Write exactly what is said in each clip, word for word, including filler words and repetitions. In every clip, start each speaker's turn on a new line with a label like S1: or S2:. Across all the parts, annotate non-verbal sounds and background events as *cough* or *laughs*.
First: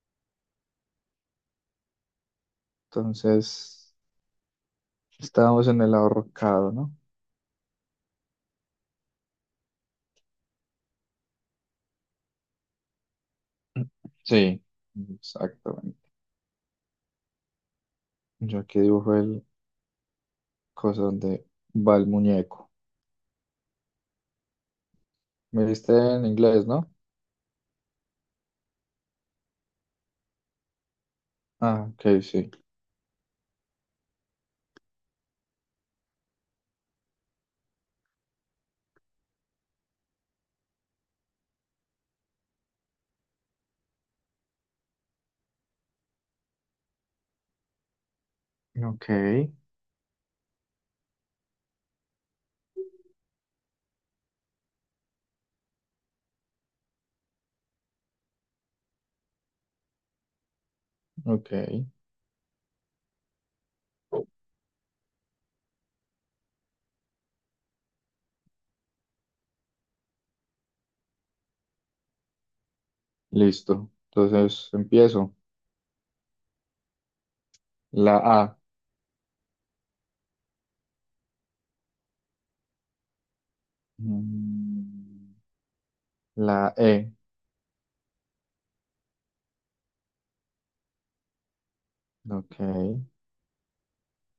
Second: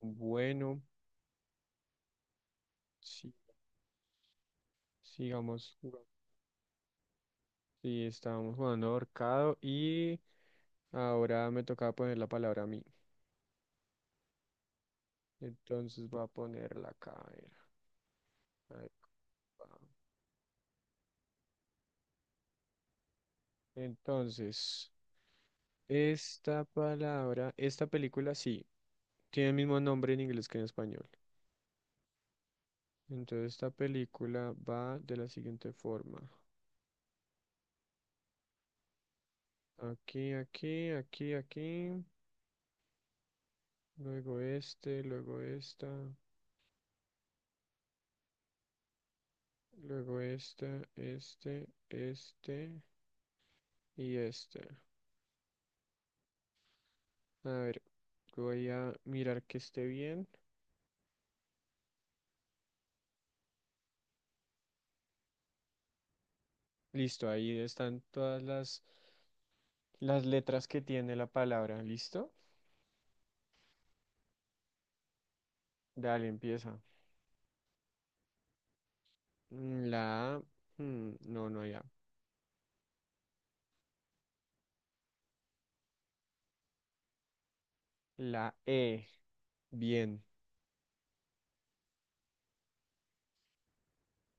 S1: Bueno, sí,
S2: Entonces, estábamos
S1: sigamos
S2: en el
S1: jugando.
S2: ahorcado, ¿no?
S1: Sí, estábamos jugando ahorcado y ahora me tocaba poner la palabra a mí.
S2: Sí, exactamente.
S1: Entonces voy a ponerla acá. A ver,
S2: Yo
S1: a
S2: aquí
S1: ver,
S2: dibujo el
S1: pa.
S2: cosa donde va el muñeco.
S1: Entonces,
S2: Me diste en
S1: esta
S2: inglés, ¿no?
S1: palabra, esta película sí, tiene el mismo nombre en inglés que en español.
S2: Ah, ok, sí.
S1: Entonces, esta película va de la siguiente forma. Aquí, aquí, aquí, aquí. Luego este, luego esta,
S2: Ok,
S1: luego esta, este, este. Y este, a ver, voy a mirar que esté bien.
S2: ok.
S1: Listo, ahí están todas las, las letras que tiene la palabra. ¿Listo?
S2: Listo. Entonces empiezo.
S1: Dale, empieza.
S2: La A.
S1: Mm, la A. Mm, no, no, ya.
S2: Mm, La E.
S1: La E. Bien,
S2: Ok.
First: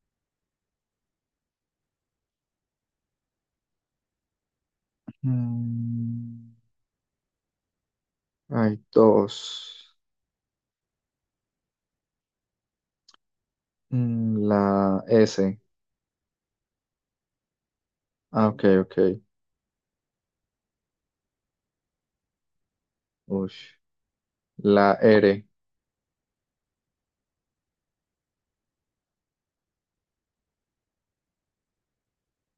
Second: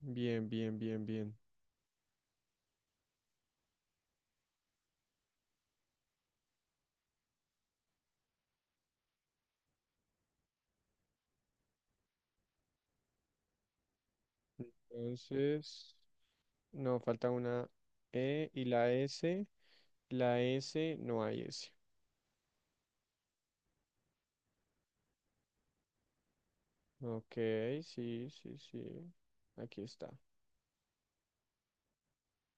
S1: bien, bien, bien, bien.
S2: Mm, Hay dos. Mm, La S.
S1: Entonces, no, falta una
S2: Ah,
S1: E
S2: ok,
S1: y la
S2: ok.
S1: S. La S, no hay S.
S2: Ush. La R.
S1: Ok, sí, sí, sí. Aquí está.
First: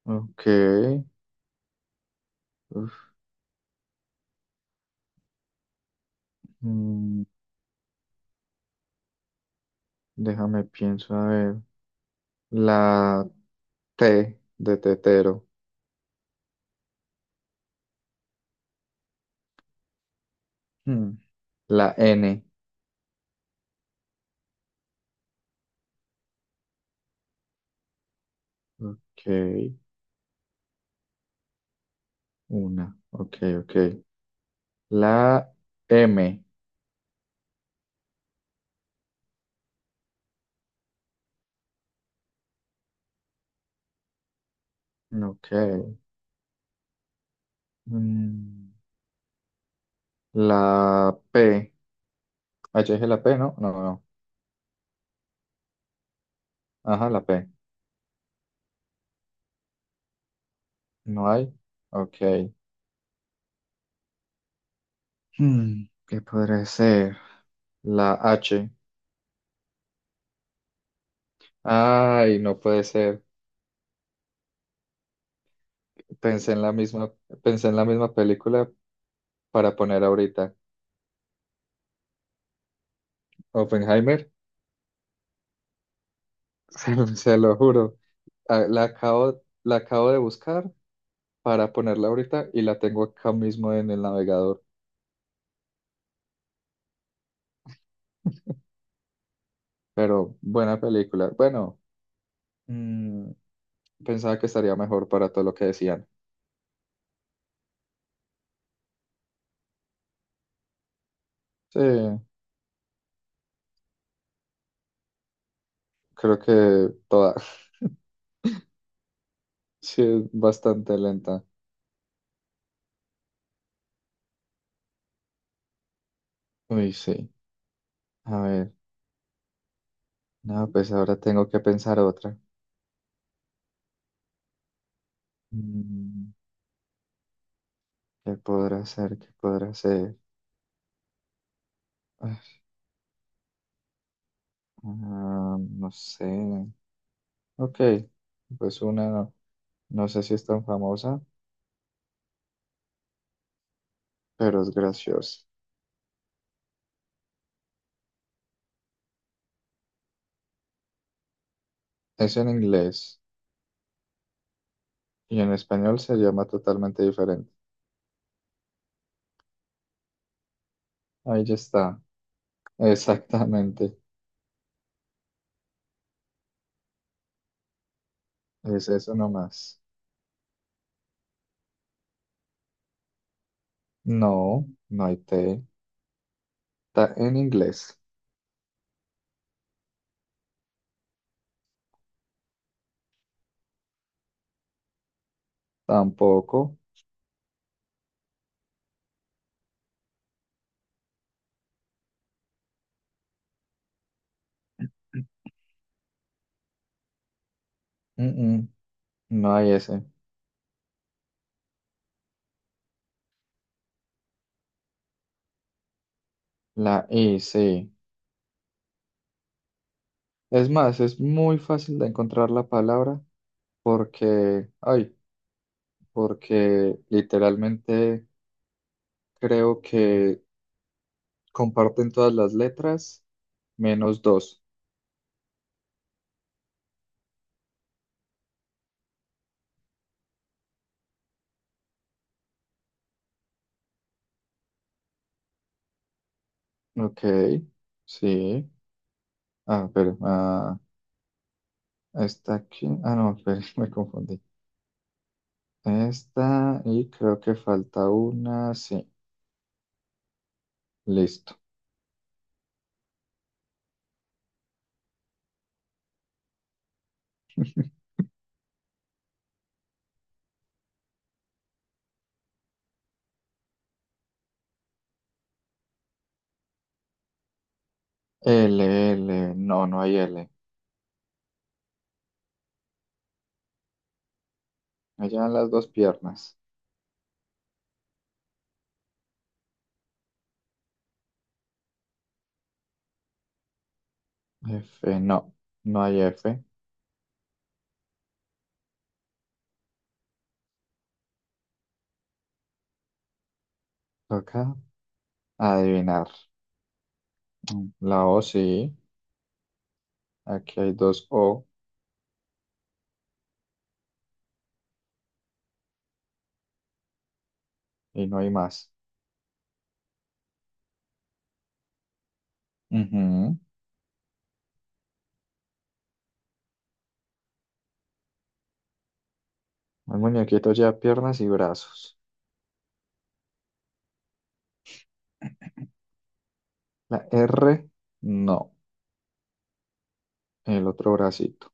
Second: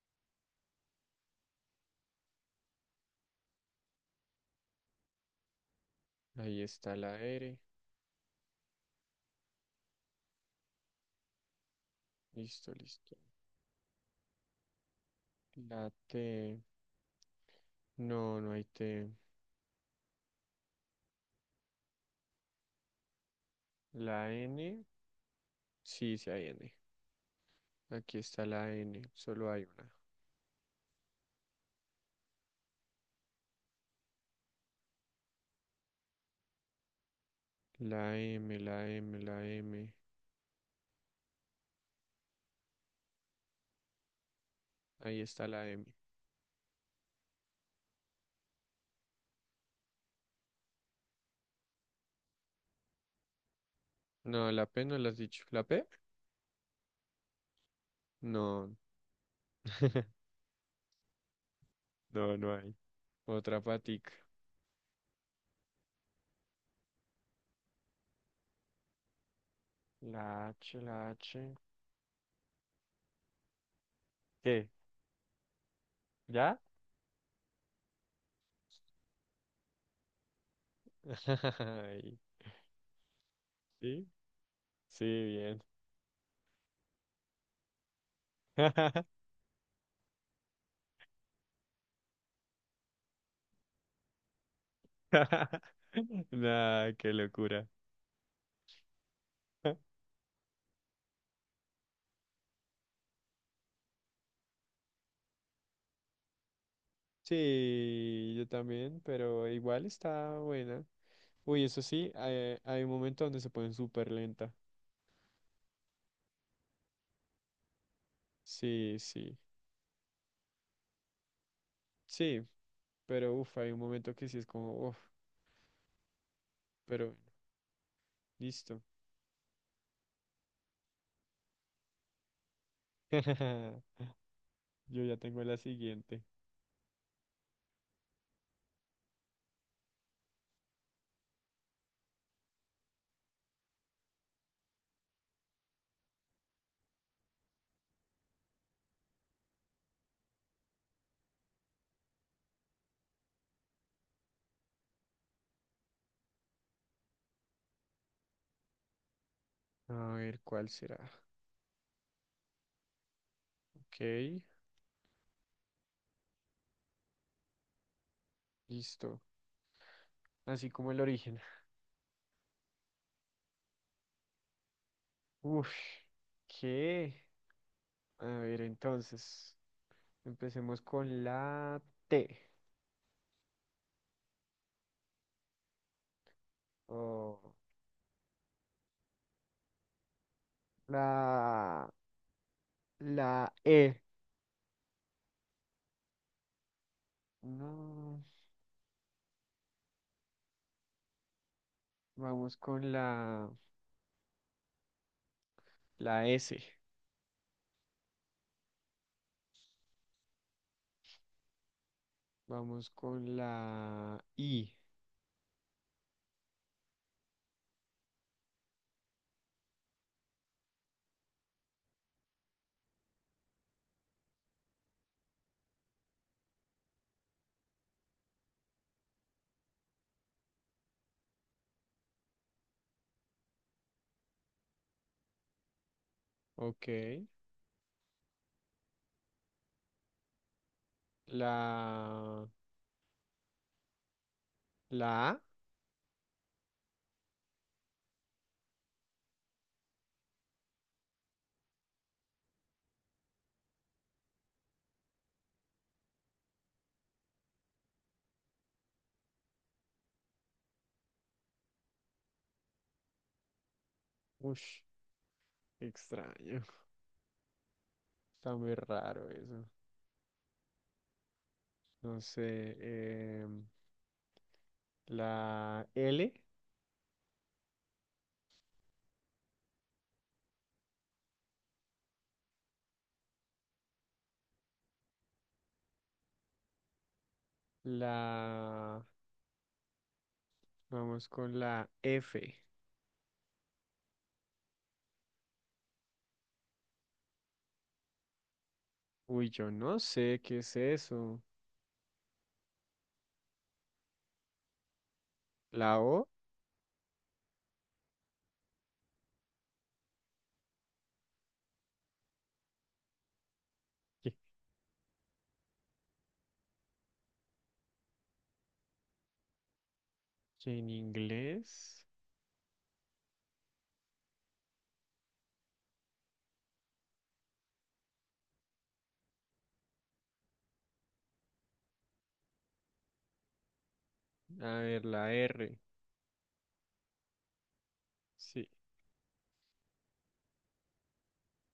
S2: Ok, uf,
S1: Ahí está la
S2: mm,
S1: R.
S2: déjame pienso, a ver.
S1: Listo, listo.
S2: La T de tetero.
S1: La T. No, no hay T.
S2: Hmm, La N.
S1: La N, sí, sí hay N. Aquí está la N,
S2: Ok,
S1: solo hay una.
S2: una. Ok, ok. La M.
S1: La M, la M, la M. Ahí está
S2: Ok.
S1: la M.
S2: mm, La P. Ah, ya dije la P, ¿no? No, no.
S1: No, la P no la has dicho. ¿La P?
S2: Ajá, la P.
S1: No. *laughs*
S2: No hay.
S1: No, no
S2: Ok.
S1: hay. Otra patica.
S2: Hmm, ¿qué podría ser? La H.
S1: La H, la H.
S2: Ay, no puede ser.
S1: ¿Qué?
S2: Pensé
S1: ¿Ya?
S2: en la misma, pensé en la misma película, para poner ahorita.
S1: *laughs* Ay, ¿sí?
S2: Oppenheimer,
S1: Sí, bien.
S2: *laughs* se, lo se lo juro. Ah, La acabo, la acabo de buscar para ponerla ahorita y la tengo acá mismo en el navegador.
S1: *laughs* Nah, qué locura. *laughs*
S2: Pero buena película. Bueno, mm, pensaba que estaría mejor para todo lo que decían.
S1: Sí, yo también, pero igual está buena. Uy,
S2: Sí,
S1: eso sí, hay, hay un momento donde se ponen súper lenta.
S2: creo que toda. *laughs*
S1: Sí, sí,
S2: Sí, es bastante lenta.
S1: sí, pero uff, hay un momento que sí es como, uff,
S2: Uy,
S1: pero
S2: sí. A ver,
S1: listo.
S2: no, pues ahora tengo que pensar otra.
S1: *laughs* Yo ya tengo la siguiente.
S2: Mm, ¿Qué podrá ser? ¿Qué podrá ser? Ah, no sé. Ok, pues una, no sé si es tan famosa, pero es graciosa.
S1: A ver, ¿cuál será?
S2: Es en inglés
S1: Ok,
S2: y en español se llama totalmente diferente.
S1: listo. Así como el origen.
S2: Ahí ya está, *laughs* exactamente.
S1: Uff, ¿qué? A ver,
S2: Es eso
S1: entonces,
S2: nomás.
S1: empecemos con la T.
S2: No, no hay T. Está en
S1: O
S2: inglés.
S1: la, la E.
S2: Tampoco.
S1: No, vamos con la, la S.
S2: Mm, mm, no hay S.
S1: Vamos con la I.
S2: La I, sí. Es más, es muy fácil de encontrar la palabra porque, ay, porque literalmente creo que comparten todas las letras, menos dos.
S1: Ok. La, la A.
S2: Ok, sí. Ah, pero, ah, está aquí. Ah, no, espere, *laughs* me confundí. Esta, y creo que falta una, sí. Listo.
S1: Ush, extraño.
S2: *laughs*
S1: *laughs* Está muy raro eso. No sé. em, la L.
S2: L, L, no, no hay L. Allá en las dos piernas.
S1: La, vamos con la F.
S2: F, no, no hay F.
S1: Uy, yo no sé qué es eso.
S2: Toca
S1: La O.
S2: adivinar. Mm, La O sí. Aquí hay dos O
S1: ¿Qué,
S2: y no hay más.
S1: que en inglés?
S2: Ujú. El muñequito ya piernas y brazos.
S1: A ver, la R.
S2: La R, no,
S1: Sí.
S2: el otro bracito.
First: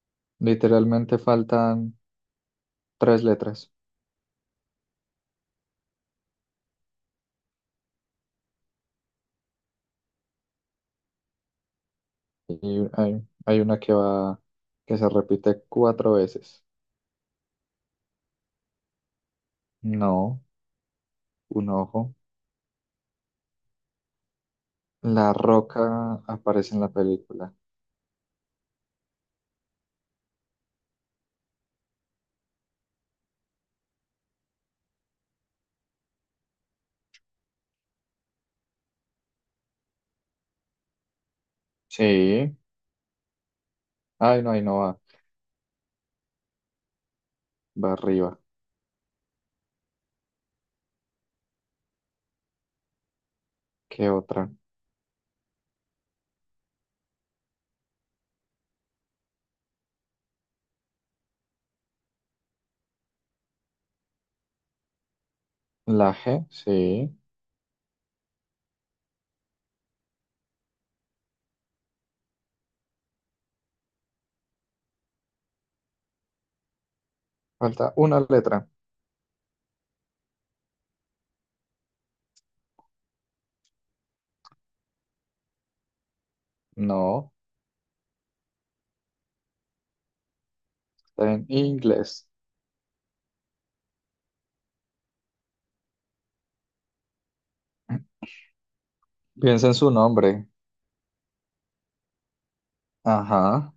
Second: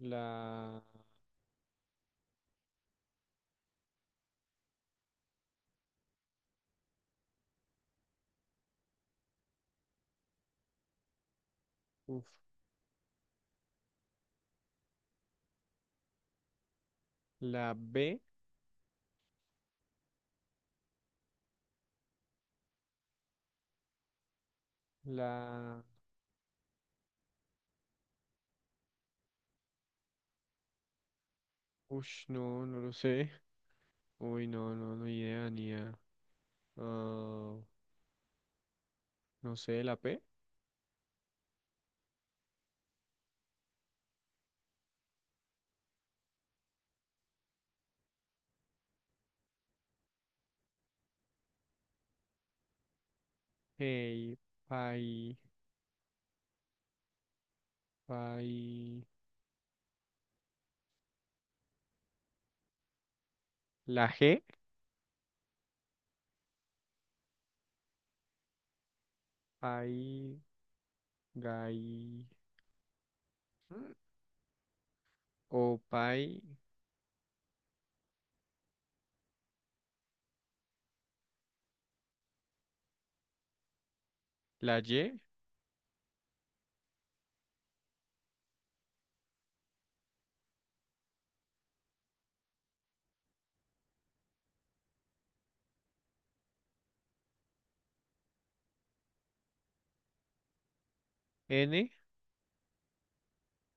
S1: La...
S2: Literalmente faltan tres letras
S1: Uf,
S2: y hay, hay una que va, que se repite cuatro veces.
S1: la B,
S2: No, un ojo. La
S1: la...
S2: roca aparece en la película.
S1: Ush, no, no lo sé. Uy, no, no, no idea, ni idea. Ah, no sé, la P.
S2: Sí. Ay, no, ahí no va. Va arriba. ¿Qué
S1: Hey,
S2: otra?
S1: pay, pay. La G,
S2: La G, sí.
S1: pay, gay. mm, O pay,
S2: Falta una letra.
S1: la Y,
S2: No, está en inglés. *clears throat* Piensa en su nombre.
S1: N.
S2: Ajá.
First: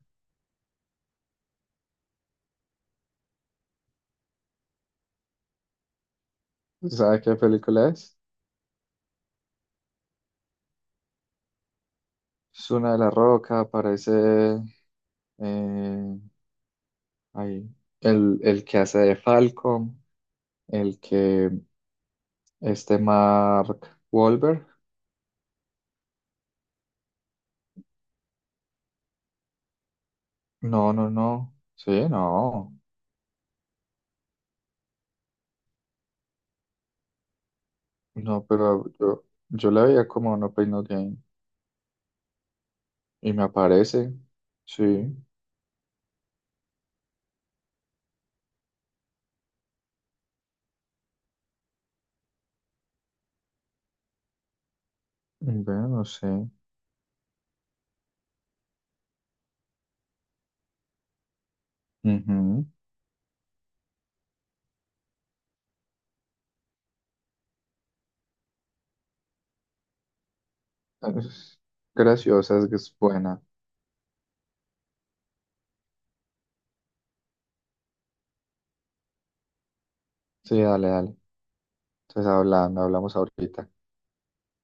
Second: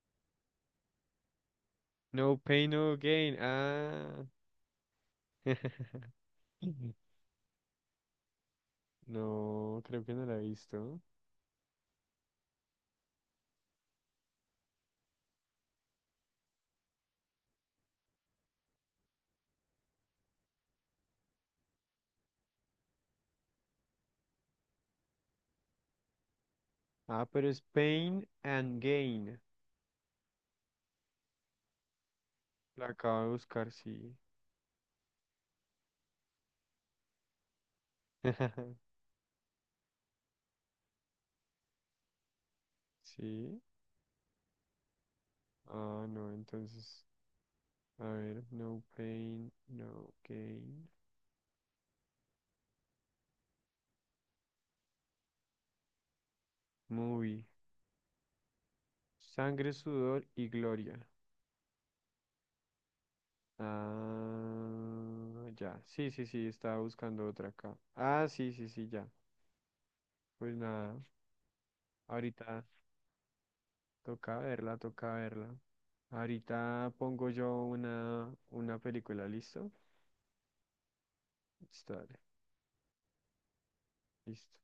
S1: No pain, no gain. Ah. *laughs*
S2: ¿Sabe qué película es?
S1: No, creo que no la he visto.
S2: Es una de la Roca, aparece eh, ahí, el, el que hace de Falcon, el que este Mark Wahlberg.
S1: Ah, pero es pain and gain.
S2: No, no, no. Sí, no.
S1: La acabo de buscar, sí.
S2: No, pero
S1: *laughs*
S2: yo, yo la veía como No Pain No Gain. Y me
S1: Sí.
S2: aparece. Sí.
S1: Ah, no, entonces, a ver, no pain, no gain.
S2: Bueno, no sé.
S1: Movie. Sangre, sudor y gloria.
S2: Ujú.
S1: Ah, ya. Sí, sí, sí, estaba buscando otra acá. Ah, sí, sí, sí, ya. Pues nada,
S2: Es graciosa,
S1: ahorita
S2: es que es buena.
S1: toca verla, toca verla. Ahorita pongo yo una, una película, ¿listo?
S2: Sí, dale, dale.
S1: Listo, dale,
S2: Entonces hablando, hablamos ahorita.
S1: listo.